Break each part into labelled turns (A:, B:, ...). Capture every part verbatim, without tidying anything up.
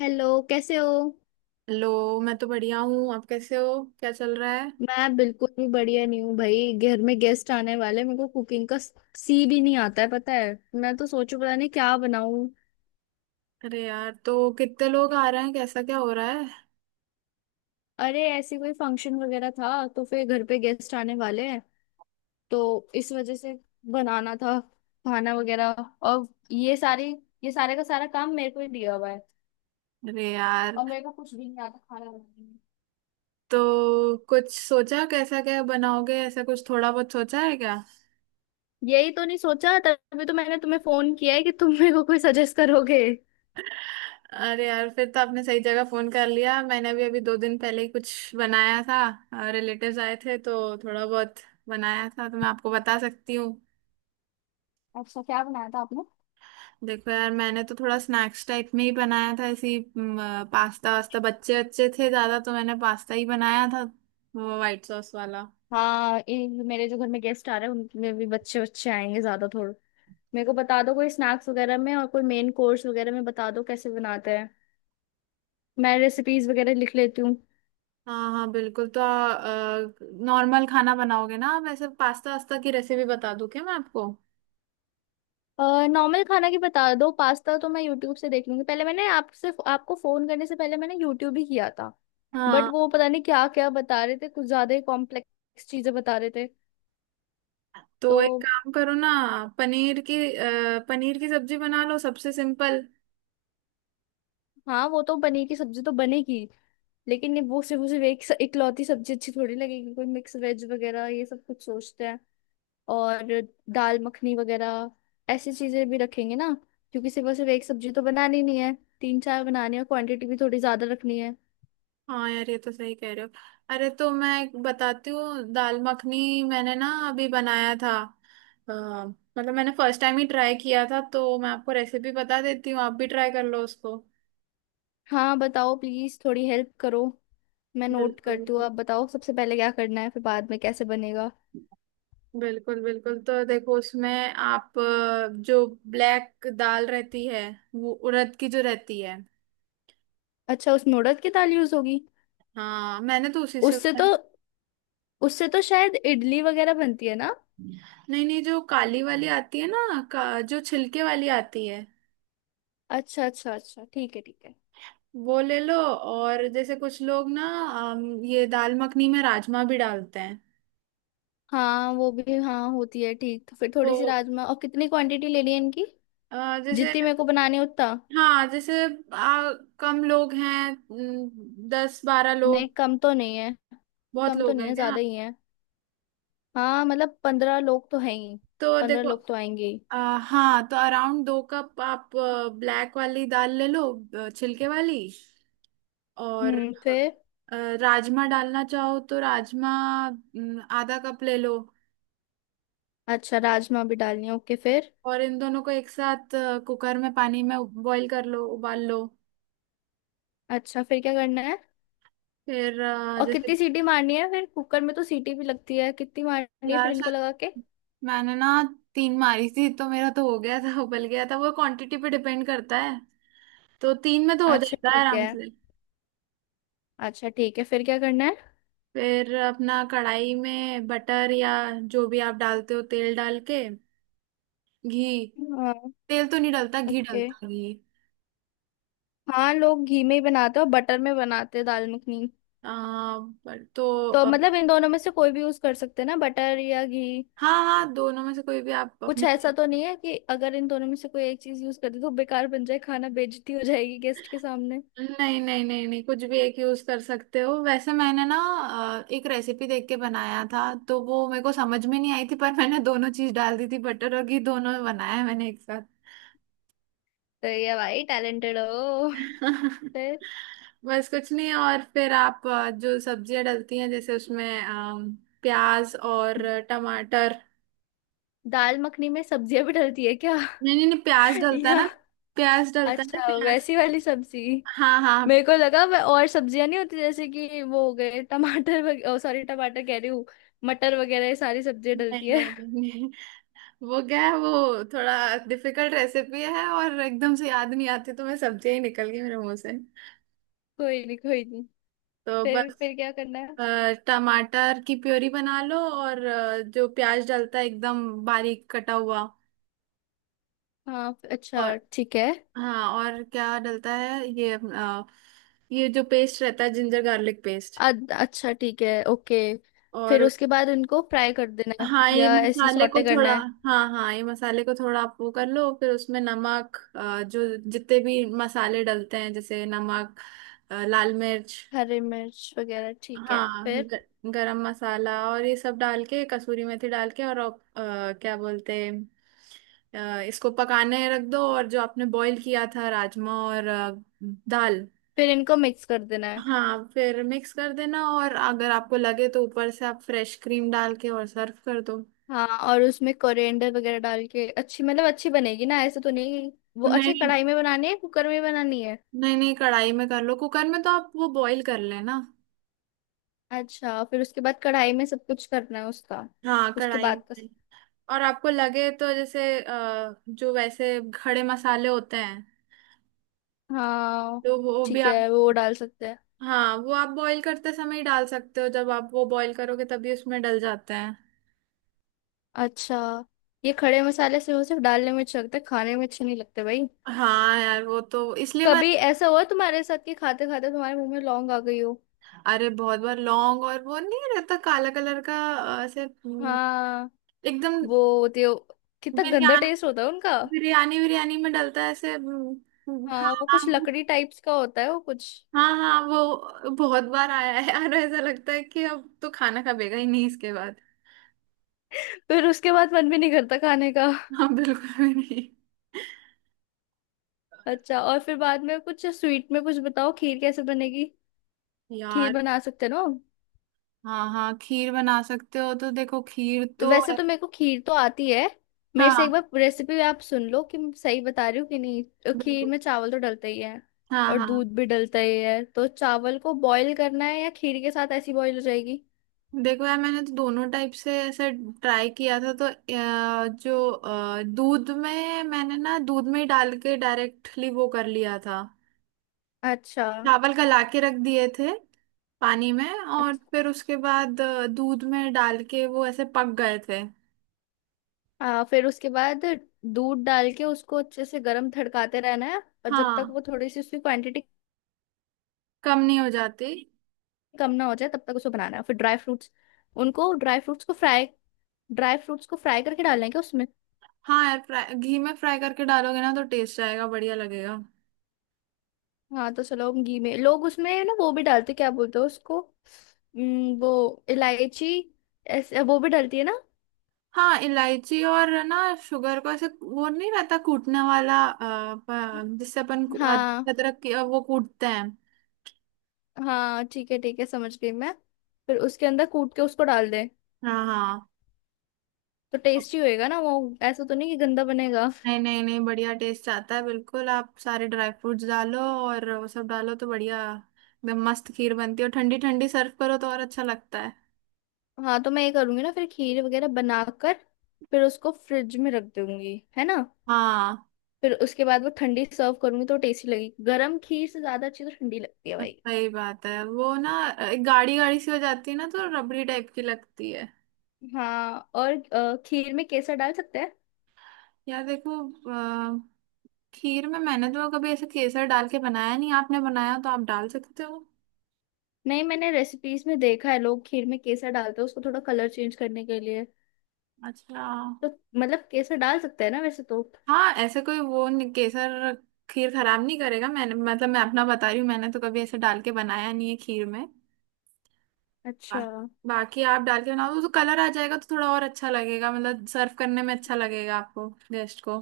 A: Hello. कैसे हो?
B: Hello. मैं तो बढ़िया हूँ, आप कैसे हो? क्या चल रहा है?
A: मैं बिल्कुल भी बढ़िया नहीं हूँ भाई, घर में गेस्ट आने वाले हैं, मेरे को कुकिंग का सी भी नहीं आता है, पता है। मैं तो सोचू पता नहीं क्या बनाऊं।
B: अरे यार, तो कितने लोग आ रहे हैं? कैसा क्या हो रहा है?
A: अरे ऐसी कोई फंक्शन वगैरह था, तो फिर घर पे गेस्ट आने वाले हैं, तो इस वजह से बनाना था खाना वगैरह। और ये सारी ये सारे का सारा काम मेरे को ही दिया हुआ है।
B: अरे यार,
A: और मेरे को कुछ भी नहीं आता खाना बनाने में।
B: तो कुछ सोचा? कैसा क्या बनाओगे? ऐसा कुछ थोड़ा बहुत सोचा है क्या?
A: यही तो नहीं सोचा, तभी तो मैंने तुम्हें फोन किया है कि तुम मेरे को कोई सजेस्ट करोगे।
B: अरे यार, फिर तो आपने सही जगह फोन कर लिया। मैंने भी अभी दो दिन पहले ही कुछ बनाया था, रिलेटिव्स आए थे, तो थोड़ा बहुत बनाया था, तो मैं आपको बता सकती हूँ।
A: अच्छा, क्या बनाया था आपने?
B: देखो यार, मैंने तो थोड़ा स्नैक्स टाइप में ही बनाया था, ऐसी पास्ता वास्ता। बच्चे अच्छे थे ज्यादा, तो मैंने पास्ता ही बनाया था, वो व्हाइट सॉस वाला।
A: हाँ, इन- मेरे जो घर में गेस्ट आ रहे हैं उनमें भी बच्चे बच्चे आएंगे ज्यादा थोड़े। मेरे को बता दो कोई स्नैक्स वगैरह में और कोई मेन कोर्स वगैरह में, बता दो कैसे बनाते हैं। मैं रेसिपीज वगैरह लिख लेती हूँ।
B: हाँ हाँ, बिल्कुल। तो नॉर्मल खाना बनाओगे ना आप? ऐसे पास्ता वास्ता की रेसिपी बता दूं क्या मैं आपको?
A: नॉर्मल खाना की बता दो, पास्ता तो मैं यूट्यूब से देख लूंगी। पहले मैंने आपसे आपको फोन करने से पहले मैंने यूट्यूब ही किया था। बट
B: हाँ,
A: वो पता नहीं क्या क्या बता रहे थे, कुछ ज्यादा ही कॉम्प्लेक्स चीजें बता रहे थे
B: तो एक
A: तो।
B: काम करो ना, पनीर की अ, पनीर की सब्जी बना लो, सबसे सिंपल।
A: हाँ, वो तो पनीर की सब्जी तो बनेगी, लेकिन ये वो सिर्फ वो सिर्फ एक इकलौती सब्जी अच्छी थोड़ी लगेगी। कोई मिक्स वेज वगैरह ये सब कुछ सोचते हैं। और दाल मखनी वगैरह ऐसी चीजें भी रखेंगे ना। क्योंकि सिर्फ और सिर्फ एक सब्जी तो बनानी नहीं है, तीन चार बनानी है। क्वांटिटी भी थोड़ी ज्यादा रखनी है।
B: हाँ यार, ये तो सही कह रहे हो। अरे, तो मैं एक बताती हूँ, दाल मखनी मैंने ना अभी बनाया था। अ, मतलब मैंने फर्स्ट टाइम ही ट्राई किया था, तो मैं आपको रेसिपी बता देती हूँ, आप भी ट्राई कर लो उसको।
A: हाँ बताओ, प्लीज थोड़ी हेल्प करो। मैं नोट
B: बिल्कुल।
A: करती हूँ, आप बताओ सबसे पहले क्या करना है फिर बाद में कैसे बनेगा।
B: बिल्कुल बिल्कुल। तो देखो, उसमें आप अ, जो ब्लैक दाल रहती है, वो उड़द की जो रहती है।
A: अच्छा, उसमें उड़द की दाल यूज होगी?
B: हाँ, मैंने तो उसी से
A: उससे तो
B: बनाया।
A: उससे तो शायद इडली वगैरह बनती है ना?
B: नहीं नहीं, जो काली वाली आती है ना का, जो छिलके वाली आती है,
A: अच्छा, अच्छा, अच्छा, ठीक है, ठीक है।
B: वो ले लो। और जैसे कुछ लोग ना अम, ये दाल मखनी में राजमा भी डालते हैं।
A: हाँ वो भी हाँ, होती है ठीक। तो फिर
B: तो
A: थोड़ी सी राजमा। और कितनी क्वांटिटी लेनी है इनकी?
B: अ, जैसे,
A: जितनी मेरे को बनानी है उतना।
B: हाँ जैसे, आ, कम लोग हैं न, दस बारह
A: नहीं,
B: लोग?
A: कम तो नहीं है।
B: बहुत
A: कम तो
B: लोग
A: नहीं
B: हैं
A: है,
B: क्या?
A: ज्यादा ही है। हाँ मतलब पंद्रह लोग तो हैं ही।
B: तो
A: पंद्रह
B: देखो,
A: लोग तो आएंगे ही।
B: अ, हाँ, तो अराउंड दो कप आप ब्लैक वाली दाल ले लो, अ, छिलके वाली। और
A: हम्म फिर?
B: अ, राजमा डालना चाहो तो राजमा न, आधा कप ले लो।
A: अच्छा, राजमा भी डालनी है, ओके फिर।
B: और इन दोनों को एक साथ अ, कुकर में पानी में बॉईल कर लो, उबाल लो।
A: अच्छा, फिर क्या करना है?
B: फिर अ,
A: और
B: जैसे,
A: कितनी सीटी मारनी है फिर? कुकर में तो सीटी भी लगती है, कितनी मारनी है फिर
B: यार
A: इनको लगा के?
B: शायद मैंने ना तीन मारी थी, तो मेरा तो हो गया था, उबल गया था। वो क्वांटिटी पे डिपेंड करता है, तो तीन में तो हो
A: अच्छा,
B: जाता है
A: ठीक है।
B: आराम से।
A: अच्छा, ठीक है, फिर क्या करना है?
B: फिर अपना कढ़ाई में बटर या जो भी आप डालते हो, तेल डाल के, घी।
A: हाँ।
B: तेल तो नहीं डलता, घी
A: ओके।
B: डलता है, घी।
A: हाँ, लोग घी में ही बनाते हैं और बटर में बनाते हैं दाल मखनी।
B: आ, पर तो
A: तो
B: अ,
A: मतलब इन दोनों में से कोई भी यूज कर सकते हैं ना, बटर या घी?
B: हाँ हाँ, दोनों में से कोई भी आप
A: कुछ
B: अपने।
A: ऐसा तो नहीं है कि अगर इन दोनों में से कोई एक चीज यूज कर दे तो बेकार बन जाए खाना, बेइज्जती हो जाएगी गेस्ट के सामने?
B: नहीं नहीं नहीं नहीं, कुछ भी एक यूज कर सकते हो। वैसे मैंने ना अ, एक रेसिपी देख के बनाया था, तो वो मेरे को समझ में नहीं आई थी, पर मैंने दोनों चीज डाल दी थी, बटर और घी दोनों, बनाया है मैंने एक साथ।
A: तो ये भाई टैलेंटेड हो। फिर?
B: बस कुछ नहीं। और फिर आप अ, जो सब्जियां डलती हैं जैसे उसमें अम, प्याज और टमाटर।
A: दाल मखनी में सब्जियां भी डलती है क्या?
B: नहीं नहीं नहीं, प्याज डलता है
A: या?
B: ना, प्याज डलता है ना,
A: अच्छा,
B: प्याज।
A: वैसी वाली सब्जी।
B: हाँ हाँ हाँ।
A: मेरे को लगा वह और सब्जियां नहीं होती, जैसे कि वो हो गए टमाटर वगैरह, सॉरी टमाटर कह रही हूँ, मटर वगैरह, ये सारी सब्जियां डलती
B: नहीं
A: है।
B: नहीं नहीं नहीं। वो क्या है, वो थोड़ा डिफिकल्ट रेसिपी है और एकदम से याद नहीं आती, तो मैं सब्जियां ही निकल गई मेरे मुंह से।
A: कोई नहीं, कोई नहीं।
B: तो
A: फिर
B: बस,
A: फिर क्या करना है?
B: अ, टमाटर की प्योरी बना लो और अ, जो प्याज डलता है एकदम बारीक कटा हुआ।
A: हाँ, अच्छा,
B: और
A: ठीक है।
B: हाँ, और क्या डलता है ये अ, ये जो पेस्ट रहता है, जिंजर गार्लिक पेस्ट।
A: अद- अच्छा, ठीक है, ओके। फिर
B: और
A: उसके बाद उनको फ्राई कर देना है?
B: हाँ, ये
A: या ऐसी
B: मसाले को
A: सॉटे करना
B: थोड़ा।
A: है?
B: हाँ हाँ, ये मसाले को थोड़ा आप वो कर लो। फिर उसमें नमक अ, जो जितने भी मसाले डलते हैं, जैसे नमक, अ, लाल मिर्च।
A: हरी मिर्च वगैरह ठीक है।
B: हाँ
A: फिर?
B: ग, गरम मसाला और ये सब डाल के, कसूरी मेथी डाल के, और आप, अ, क्या बोलते हैं, अ, इसको पकाने रख दो। और जो आपने बॉईल किया था, राजमा और अ, दाल,
A: फिर इनको मिक्स कर देना है?
B: हाँ, फिर मिक्स कर देना। और अगर आपको लगे तो ऊपर से आप फ्रेश क्रीम डाल के और सर्व कर दो।
A: हाँ, और उसमें कोरिएंडर वगैरह डाल के अच्छी, मतलब अच्छी बनेगी ना? ऐसे तो नहीं कि- वो अच्छे?
B: नहीं
A: कढ़ाई में बनानी है, कुकर में बनानी है?
B: नहीं नहीं, कढ़ाई में कर लो, कुकर में तो आप वो बॉईल कर लेना।
A: अच्छा, फिर उसके बाद कढ़ाई में सब कुछ करना है उसका?
B: हाँ,
A: उसके
B: कढ़ाई
A: बाद का?
B: में। और आपको लगे तो जैसे अ, जो वैसे खड़े मसाले होते हैं,
A: हाँ
B: तो वो भी
A: ठीक
B: आप।
A: है, वो डाल सकते हैं।
B: हाँ, वो आप बॉईल करते समय ही डाल सकते हो। जब आप वो बॉईल करोगे, तभी उसमें डल जाते हैं।
A: अच्छा। ये खड़े मसाले सिर्फ सिर्फ डालने में अच्छा लगता है, खाने में अच्छे नहीं लगते भाई।
B: हाँ यार, वो तो इसलिए मैं।
A: कभी ऐसा हुआ तुम्हारे साथ कि खाते खाते तुम्हारे मुंह में लौंग आ गई हो?
B: अरे बहुत बार, लौंग और वो नहीं रहता काला कलर का, अ, ऐसे हम्म,
A: हाँ,
B: एकदम
A: वो होती हो। कितना गंदा
B: बिरयानी,
A: टेस्ट होता है उनका।
B: बिरयानी बिरयानी में डलता है, ऐसे हम्म, हाँ
A: हाँ, वो कुछ
B: हाँ।
A: लकड़ी टाइप्स का होता है वो कुछ।
B: हाँ हाँ, वो बहुत बार आया है यार। ऐसा लगता है कि अब तो खाना खाबेगा ही नहीं इसके बाद।
A: फिर उसके बाद मन भी नहीं करता खाने का।
B: हाँ, बिल्कुल भी नहीं।
A: अच्छा, और फिर बाद में कुछ स्वीट में कुछ बताओ, खीर कैसे बनेगी? खीर
B: यार,
A: बना सकते हो ना हम?
B: हाँ हाँ, खीर बना सकते हो। तो देखो खीर तो,
A: वैसे तो मेरे को खीर तो आती है। मेरे से एक
B: हाँ,
A: बार रेसिपी आप सुन लो कि मैं सही बता रही हूँ कि नहीं। तो खीर
B: बिल्कुल।
A: में चावल तो डलता ही है।
B: हाँ
A: और
B: हाँ,
A: दूध भी डलता ही है। तो चावल को बॉईल करना है या खीर के साथ ऐसी बॉईल हो जाएगी?
B: देखो यार, मैंने तो दोनों टाइप से ऐसे ट्राई किया था। तो अ, जो अ, दूध में, मैंने ना दूध में ही डाल के डायरेक्टली वो कर लिया था।
A: अच्छा।
B: चावल गला के रख दिए थे पानी में, और
A: अच्छा।
B: फिर उसके बाद अ, दूध में डाल के वो ऐसे पक गए थे।
A: आ, फिर उसके बाद दूध डाल के उसको अच्छे से गर्म थड़काते रहना है। और जब तक वो
B: हाँ,
A: थोड़ी सी उसकी क्वांटिटी
B: कम नहीं हो जाती।
A: कम ना हो जाए तब तक उसको बनाना है। फिर ड्राई फ्रूट्स उनको ड्राई फ्रूट्स को फ्राई ड्राई फ्रूट्स को फ्राई करके डालना है क्या उसमें?
B: हाँ यार, फ्राई, घी में फ्राई करके डालोगे ना तो टेस्ट आएगा, बढ़िया लगेगा।
A: हाँ तो चलो, हम घी में। लोग उसमें ना वो भी डालते, क्या बोलते हैं उसको, उम, वो इलायची, ऐसे वो भी डलती है ना?
B: हाँ, इलायची और ना शुगर को ऐसे वो नहीं रहता कूटने वाला, अ, प- जिससे अपन कू- अ,
A: हाँ,
B: अदरक की अ, वो कूटते हैं।
A: हाँ, ठीक है, ठीक है, समझ गई मैं। फिर उसके अंदर कूट के उसको डाल दे।
B: हाँ
A: तो
B: हाँ।
A: टेस्टी होएगा ना वो? ऐसा तो नहीं कि गंदा बनेगा?
B: नहीं नहीं नहीं, बढ़िया टेस्ट आता है बिल्कुल। आप सारे ड्राई फ्रूट्स डालो और वो सब डालो तो बढ़िया, एकदम मस्त खीर बनती है। और ठंडी ठंडी सर्व करो तो और अच्छा लगता है।
A: हाँ, तो मैं ये करूंगी ना फिर खीर वगैरह बनाकर। फिर उसको फ्रिज में रख दूंगी है ना?
B: हाँ।
A: फिर उसके बाद वो ठंडी सर्व करूंगी तो टेस्टी लगेगी। गरम खीर से ज्यादा अच्छी तो ठंडी लगती है भाई।
B: सही बात है, वो ना गाड़ी गाड़ी सी हो जाती है ना, तो रबड़ी टाइप की लगती है।
A: हाँ, और अ, खीर में केसर डाल सकते हैं?
B: यार देखो, खीर में मैंने तो कभी ऐसे केसर डाल के बनाया नहीं। आपने बनाया तो आप डाल सकते हो।
A: नहीं, मैंने रेसिपीज में देखा है, लोग खीर में केसर डालते हैं उसको थोड़ा कलर चेंज करने के लिए।
B: अच्छा,
A: तो मतलब केसर डाल सकते हैं ना वैसे तो?
B: हाँ, ऐसे कोई वो नहीं, केसर खीर खराब नहीं करेगा। मैंने, मतलब मैं अपना बता रही हूँ, मैंने तो कभी ऐसे डाल के बनाया नहीं है खीर में। बा,
A: अच्छा।
B: बाकी आप डाल के बनाओ तो कलर आ जाएगा, तो थोड़ा और अच्छा लगेगा, मतलब सर्व करने में अच्छा लगेगा आपको गेस्ट को।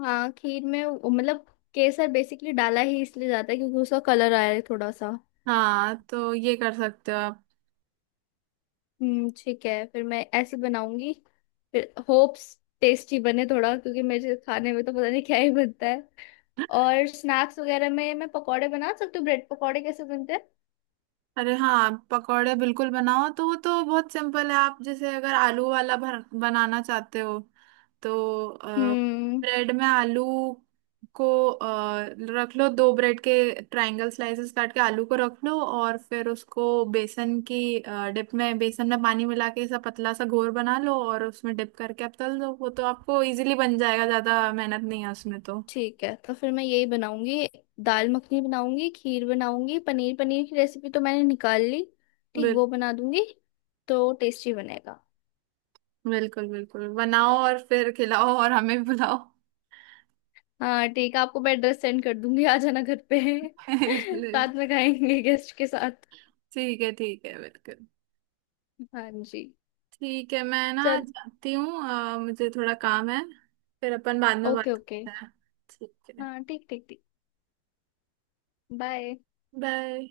A: हाँ, खीर में वो- मतलब केसर बेसिकली डाला ही इसलिए जाता है, क्योंकि उसका कलर आया है थोड़ा सा।
B: हाँ, तो ये कर सकते हो आप।
A: हम्म ठीक है, फिर मैं ऐसे बनाऊंगी। फिर होप्स टेस्टी बने थोड़ा, क्योंकि मेरे खाने में तो पता नहीं क्या ही बनता है। और स्नैक्स वगैरह में मैं पकौड़े बना सकती हूँ, ब्रेड पकौड़े कैसे बनते हैं?
B: अरे हाँ, पकौड़े बिल्कुल बनाओ, तो वो तो बहुत सिंपल है। आप जैसे अगर आलू वाला भर बनाना चाहते हो, तो अ,
A: हम्म
B: ब्रेड में आलू को अ, रख लो, दो ब्रेड के ट्रायंगल स्लाइसेस काट के आलू को रख लो, और फिर उसको बेसन की डिप में, बेसन में पानी मिला के ऐसा पतला सा घोर बना लो, और उसमें डिप करके आप तल दो। वो तो आपको इजीली बन जाएगा, ज्यादा मेहनत नहीं है उसमें तो।
A: ठीक है, तो फिर मैं यही बनाऊंगी। दाल मखनी बनाऊंगी, खीर बनाऊंगी, पनीर पनीर की रेसिपी तो मैंने निकाल ली। ठीक,
B: बिल
A: वो बना दूंगी। तो टेस्टी बनेगा।
B: बिल्कुल बिल्कुल बनाओ और फिर खिलाओ, और हमें बुलाओ।
A: हाँ ठीक है, आपको मैं एड्रेस सेंड कर दूंगी, आ जाना घर पे।
B: बिल्कुल बिल्कुल।
A: साथ में खाएंगे गेस्ट के साथ।
B: ठीक है ठीक है, बिल्कुल।
A: हाँ जी।
B: ठीक है, मैं ना
A: चल।
B: जाती हूँ, अ, मुझे थोड़ा काम है। फिर अपन बाद में
A: ओके,
B: बात
A: ओके।
B: करते हैं। ठीक है।
A: हाँ, ठीक, ठीक, ठीक। बाय।
B: बाय।